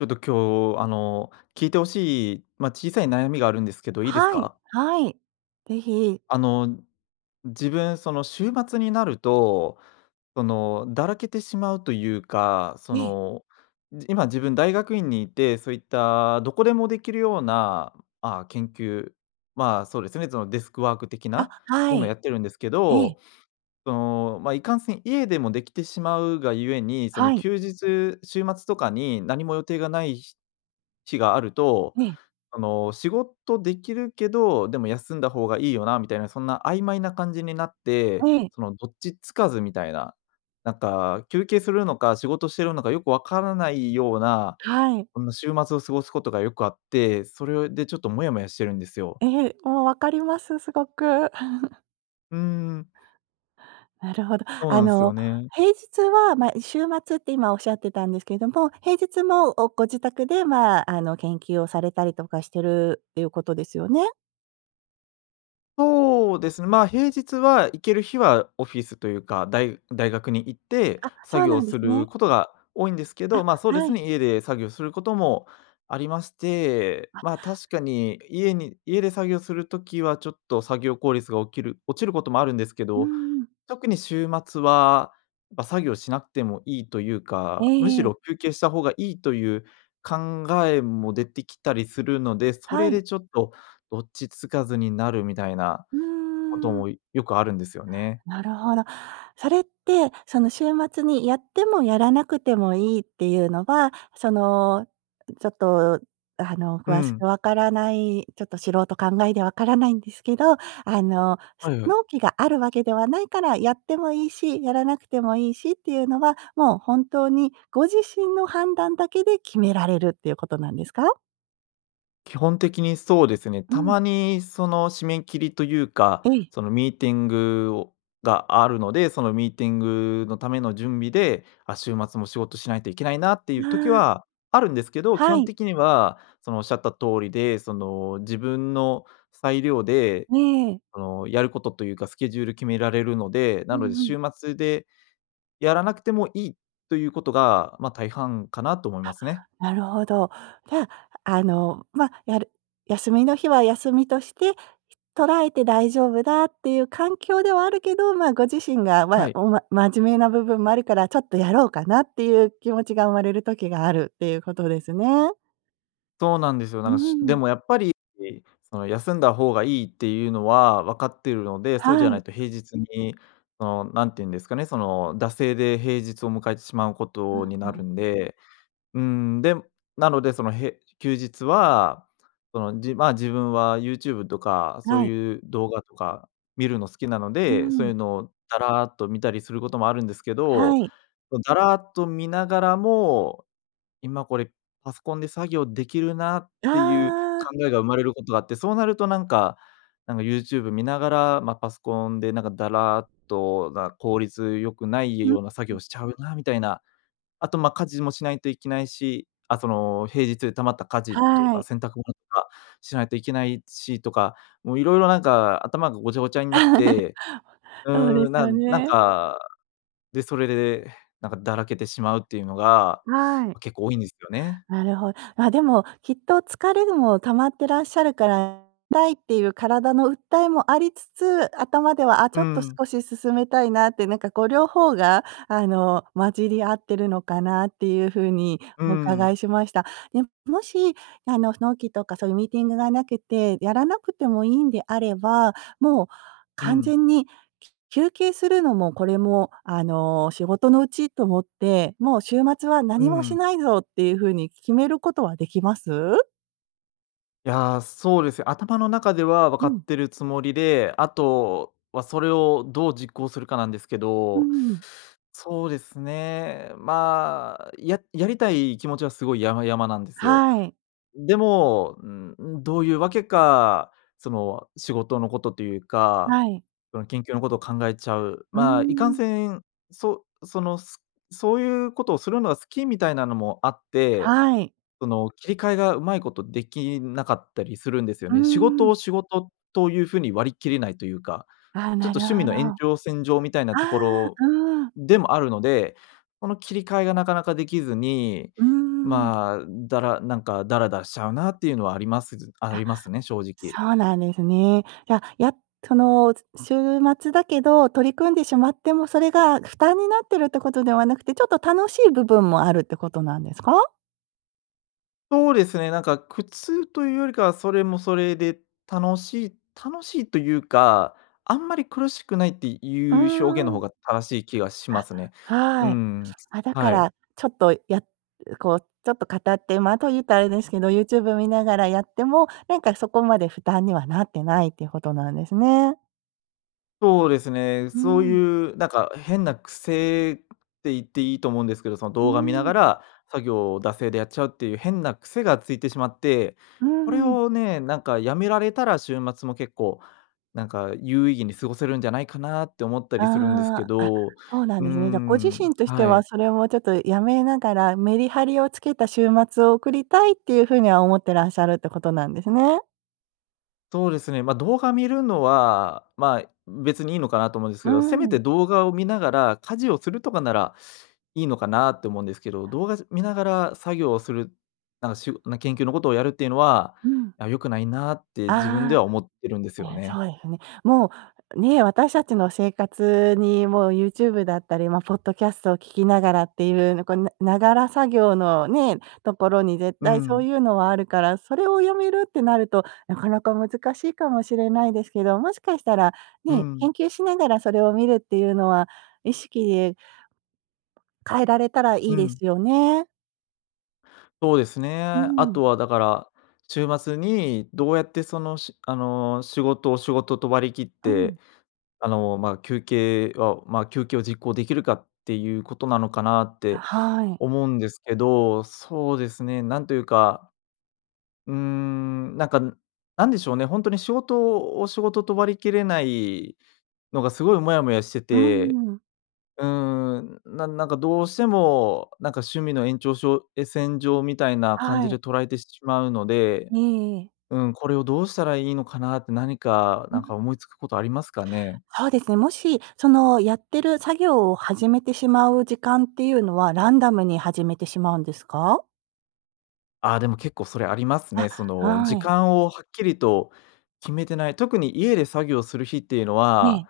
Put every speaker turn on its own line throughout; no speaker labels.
ちょっと、今日、あの聞いて欲しい、まあ、小さい悩みがあるんですけど、いいです
はい
か？
はい。是非。
あの自分、その週末になると、その、だらけてしまうと言うか、そ
ええ。
の、今、自分大学院にいて、そういったどこでも出来るような、ああ、研究、まあ、そうですね、そのデスクワーク的
あ、
な
は
ものや
い。
ってるんですけ
ええ。
ど、そのまあ、いかんせん、家でも出来てしまうがゆえに、その
はい。
休日、週末とかに、何も予定がない日日があると、
ええ。
あの、仕事出来るけど、でも休んだ方がいいよなみたいな、そんな曖昧な感じになって、
ええ。
その、どっち付かずみたいな、なんか休憩するのか、仕事してるのかよく分からないような、
はい。
この週末を過ごす事がよくあって、それよいで、ちょっとモヤモヤしてるんですよ。
ええ、もう分かります、凄く。
うーん。
なるほど。
そう
あ
なんすよ
の
ね。
平日は、まあ、週末って、今おっしゃってたんですけども、平日も、おご自宅で、まあ、あの研究をされたりとかしているということですよね？
そうですね、ま、平日は行ける日はオフィスというか、大大学に行って
あ、そ
作
う
業
なんで
す
す
る
ね。
ことが多いんですけ
あ、
ど、ま、そうで
は
す
い。
ね、家で作業することもありまして、
あ。
ま、確かに家に家で作業するときはちょっと作業効率がおきる落ちることもあるんですけ
うー
ど、
ん。
特に週末は、ま、作業しなくてもいいというか、むし
ええ。
ろ休憩した方がいいという考えも出てきたりするので、そ
は
れ
い。
でちょっとどっちつかずになるみたいな
う
こと
ーん。
もよくあるんですよね。
なるほど。それって、その週末にやってもやらなくてもいいっていうのは、その、ちょっと、あの、
う
詳しく
ん。
わからない、ちょっと素人考えでわからないんですけど、あの、す
はいはい。
納期があるわけではないからやってもいいし、やらなくてもいいしっていうのは、もう本当にご自身の判断だけで決められるっていうことなんですか？
基本的にそうですね。
う
た
ん。
まにその、締め切りというか、
ええ。
その、ミーティングをがあるので、そのミーティングのための準備で、あ、週末も仕事しないといけないなっていう
あ
時
あ。
はあるんですけど、基
は
本
い。
的には、そのおっしゃった通りで、その、自分の裁量で、
ええ。
その、やることというかスケジュール決められるので、
う
なので
んうん。
週末で、やらなくてもいいということが、ま、大半かなと思いま
あ、
すね。
なるほど。じゃあ、あの、ま、やる休みの日は休みとして、ひ捉えて大丈夫だっていう環境ではあるけど、ま、ご自身が、
は
ま、
い。
おま真面目な部分もあるからちょっとやろうかなっていう気持ちが生まれる時があるっていうことですね。
そうなんですよ。な
う
んか、
んう
し
んう
で
ん。
もやっぱりいその休んだ方がいいっていうのはわかっているので、そうじ
は
ゃな
い。
いと平日にそのなんてゆんですかね、その、惰性で平日を迎えてしまうこ
うん、
とに
う
なる
ん。
んで。うーん、でなのでそのへ休日は、その、じま、自分はユーチューブとかそ
は
う
い。
いう動画とか見るの好きなの
う
で、そういう
ん。
のをだらっと見たりすることもあるんですけど、
はい。
こう、だらっと見ながらも、今これ、パソコンで作業できるなっ
あ
ていう考
あ。
えが生まれることがあって、そうなるとなんかなんかユーチューブ見ながら、まあ、パソコンでなんかだらっとな効率良くない
ん、う
ような作
うん。
業しちゃうなみたいな。あと、ま、家事もしないといけないし、あその、平日で溜まった家事と
は
か
い。
洗濯物とかしないといけないしとか、もう色々なんか頭がごちゃごちゃになって、う
そうで
ーん、
す
な
よ
んなん
ね。
か、で、それでなんかだらけてしまうっていうのが
はい。
結構多いんですよね。
なるほ。までもきっと疲れるも溜まってらっしゃるからたいっていう体の訴えもありつつ、頭ではあち
う
ょっと
ん。
少し進めたいなってなんかこう両方があの、混じり合っているのかなっていうふうに
うん
お
う
伺
ん。
いしました。ね、もし、あの、納期とかそういうミーティングがなくて、やらなくてもいんであれば、もう
う
完
ん。
全にきゅ休憩するのもこれも、あの、仕事のうちと思って、もう週末は
う
何もし
ん。
ないぞっていうふうに決めることはできます？
いや、そうですよ。頭の中では分
う
かっ
ん。
てるつもりで、あとはそれをどう実行するかなんですけ
うー
ど、
ん。
そうですね、まあ、ややりたい気持ちはすごい山々なんですよ。
はい。
でも、うんうん、どういうわけか、その仕事のことというか、
はい。
その研究のことを考えちゃう。
うー
ま、いかん
ん。
せん、そそのそういうことをするのが好きみたいなのもあって、
はい。
その切り替えがうまいことできなかったりするんですよ
うー
ね。仕事を
ん。
仕事という風に割り切れないというか、
ああ、
ちょっ
な
と
るほ
趣味の
ど。
延
あ
長線上みたいなとこ
あ、
ろ
うーん。
でもあるので、この切り替えがなかなかできずに、
うーん。
まあ、だらなんかダラダラしちゃうなっていうのはあります、じあ
あ、
りますね、正直。
そうなんですね。いや、やっその週末だけど、取り組んでしまってもそれが負担になってるってことではなくて、ちょっと楽しい部分もあるってことなんですか？
そうですね、なんか苦痛というよりかは、それもそれで楽しい楽しいというか、あんまり苦しくないって
うー
いう表現の方
ん。
が正しい気がしま
あ、
すね。う
はい。
ん、
あ、だか
はい。
らちょっとやこうちょっと語ってまた言うたらあれですけど、ユーチューブを見ながらやっても、なんかそこまで負担にはなってないっていうことなんですね。
そうですね、
うー
そう
ん。
いうなんか変な癖って言っていいと思うんですけど、その
うー
動画見なが
ん。
ら作業を惰性でやっちゃうっていう変な癖がついてしまって、
うー
これ
ん。
をね、なんか辞められたら週末も結構、なんか有意義に過ごせるんじゃないかなって思ったりするんですけ
ああ、あ、
ど、う
そうなん
ー
ですね。じゃあご自
ん、
身として
は
は
い。
それもちょっとやめながらメリハリをつけた週末を送りたいっていうふうには思ってらっしゃるってことなんですね。
そうですね、ま、動画見るのは、まあ、別にいいのかなと思うんです
うー
けど、せめ
ん。
て動画を見ながら家事をするとかなら、いいのかなって思うんですけど、動画見ながら作業をする、なんかしゅ研究のことをやるっていうのは、
うん。
あ、良くないなって自分で
あ
は思ってるんです
あ、
よ
え、そ
ね。
うですね。もうね、私たちの生活にもう YouTube だったり、ま、ポッドキャストを聴きながらっていうのこう、ながら作業のね、ところに絶
う
対そう
ん。
いうのはあるから、それを辞めるってなるとなかなか難しいかもしれないですけど、もしかしたら
う
ね、
ん。
研究しながらそれを見るっていうのは意識で変えられたらい
う
いで
ん。
すよね。
そうです
う
ね。あ
ん。
とはだから、週末にどうやって、その、しあの、仕事を仕事と割り切っ
うん。
て、あの、ま、休憩をまあ、休憩を実行出来るかっていう事なのかなっ
あ、
て
はい。
思うんですけど、そうですね、なんと言うか、うーん、なんか、なんでしょうね、ほんとに仕事を仕事と割りきれないのが、凄いいモヤモヤして
うん
て、
うんうん。
うーん、なんなんかどうしても、なんか趣味の延長しょうえ、線上みたいな感じ
は
で
い。
捉えてしまうので。
ねえ、ええ。
うん、これをどうしたらいいのかなって。なにか、
う
なんか
ん。
思い付く事ありますかね？
そうですね。もし、その、やってる作業を始めてしまう時間っていうのは、ランダムに始めてしまうんですか？
ああ、でも、結構それありますね。
あ、
その、
は
時
い。
間をはっきりと決めてない、特に家で作業する日っていうの
ええ。
は、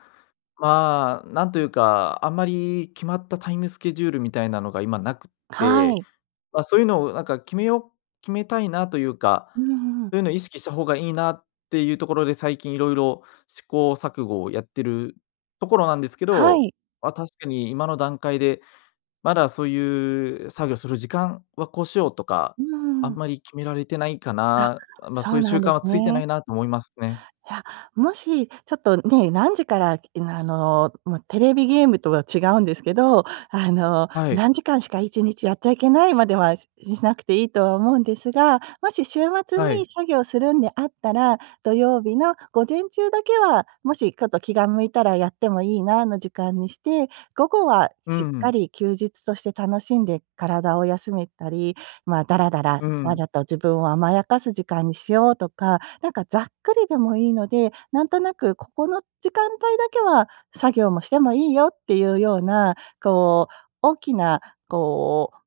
まあ、なんと言うか、あんまり決まったタイムスケジュールみたいなのが今なくっ
は
て、
い。
まあ、そういうのをなんか決めよう、決めたいなというか、
うんうん。
そういうのを意識した方がいいなっていうところで、最近色々試行錯誤をやってるところなんですけ
は
ど、
い。
まあ、確かに今の段階で、まだそういう、作業する時間はこうしようとか
う
あ
んう
ん
ん。
まり決められてないか
あ、
な、まあ、
そ
そう
う
いう習
なん
慣
で
は
す
付いて
ね。
ないなと思いますね。
いや、もし、ちょっとね、何時からうん、あの、まあ、テレビゲームとは違うんですけど、あの、
はい。
何時間しか1日やっちゃいけないまでは、ししなくていいとは思うんですが、もし週末
は
に
い。
作業するんであったら、土曜日の午前中だけは、もし、ちょっと気が向いたらやってもいいな、の時間にして、午後は
う
しっ
んう
か
ん。
り休日として楽しんで体を休めたり、まあ、だらだら、
う
わ
ん。
ざと自分を甘やかす時間にしようとか、なんか、ざっくりでもいいので、なんとなく、ここの時間帯だけは作業もしてもいいよっていうような、こう、大きな、こう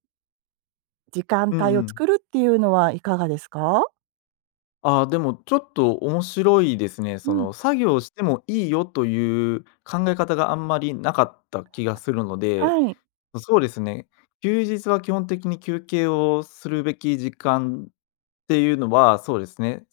時間
うんう
帯を
ん。
作るっていうのはいかがですか？
あ、でも、ちょっと面白いですね。
う
そ
ん。
の、作業してもいいよという考え方が、あんまりなかった気がするので。
はい。
そうですね、休日は基本的に、休憩をするべき時間っていうのは、そうですね、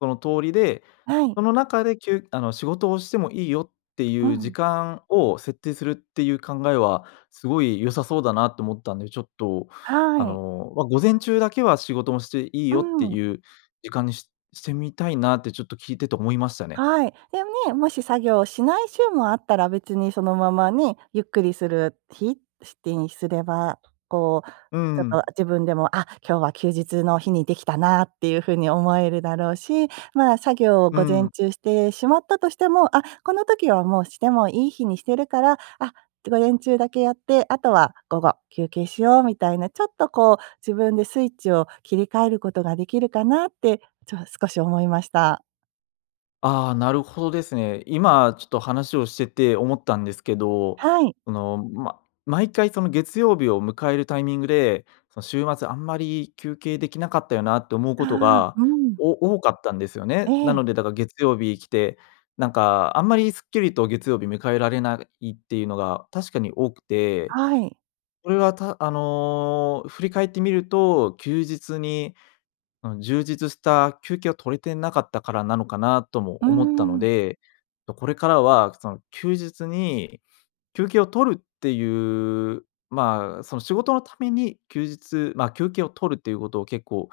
その通りで、
はい。
その中できゅあの、仕事をしてもいいよって
う
いう時
ん。
間を設定するっていう考えは、すごい良さそうだなと思ったんで。ちょっと、
は
あ
い。
の、ま、午前中だけは仕事もしていい
う
よって
ん。
いう時間にししてみたいな、ってちょっと聞いてて思いましたね。
はい。で、ね、もし作業をしない週もあったら、別にそのままね、ゆっくりする日してにすれば、こう、
うー
ちょっと
ん。
自分でも、あ、今日は休日の日にできたなっていう風に思えるだろうし。まあ、作業を
う
午
ー
前
ん。
中してしまったとしても、あ、この時はもうしてもいい日にしてるから、あ、午前中だけやって、あとは午後休憩しよう、みたいな、ちょっとこう、自分でスイッチを切り替えることができるかなって、ちょっ少し思いました。
ああ、なるほどですね。今ちょっと話をしてて思ったんですけど、
はい。
その、ま毎回、その、月曜日を迎えるタイミングで、その、週末あんまり休憩できなかったよなって思うこと
ああ、
が、
うん。
お多かったんですよね。な
え。
のでだから月曜日来て、なんか、あんまりすっきりと月曜日迎えられないっていうのが確かに多くて、
はい。
これは、たあの、振り返ってみると、休日に、うん、充実した休憩を取れてなかったからなのかなとも
うー
思ったの
ん。
で、と、これからは、その、休日に休憩を取るっていう、ま、その、仕事のために休日ま、休憩を取るっていうことを結構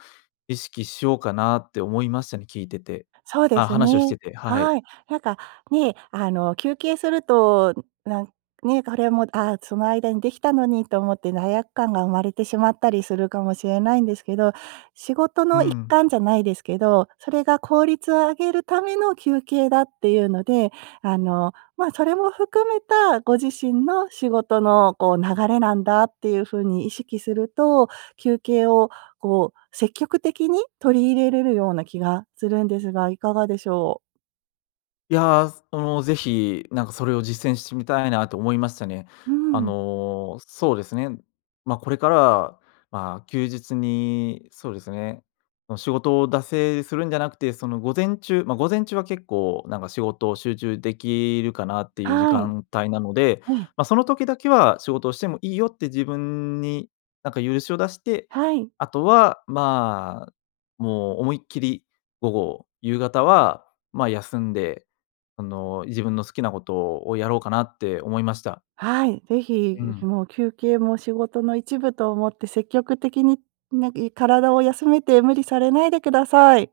意識しようかなって思いましたね、聞いてて。
そうで
あ、
す
話をして
ね。
て、はい。
はい。なんか、ね、あの、休憩すると、なんね、これはもう、あ、その間にできたのにと思って罪悪感が生まれてしまったりするかもしれないんですけど、仕事
うー
の一
ん。
環じゃないですけど、それが効率を上げるための休憩だっていうので、あの、ま、それも含めたご自身の仕事の、こう、流れなんだっていうふうに意識すると、休憩を、こう、積極的に取り入れれるような気がするんですが、いかがでしょう。
いや、すもう、ぜひ、なんか、それを実践してみたいなと思いましたね。
うー
あ
ん。
の、そうですね、ま、これからは、ま、休日に、そうですね、ま、仕事を惰性でするんじゃなくて、その、午前中ま、午前中は結構、なんか、仕事を集中できるかなっていう時
はい。
間帯なので、
え。
ま、その時だけは仕事をしてもいいよって自分に、なんか、許しを出して、
はい。
あとは、ま、もう思いっきり午後、夕方は、ま、休んで、あの、自分の好きなことをやろうかなって思いました。
はい、ぜ
う
ひ、ん
ん。
もう休憩も仕事の一部と思って積極的に、なんかい体を休めて無理されないでください。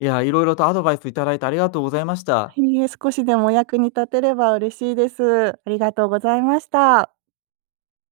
いや、いろいろとアドバイスいただいてありがとうございました。
いいえ、少しでもお役に立てれば嬉しいです。ありがとうございまた。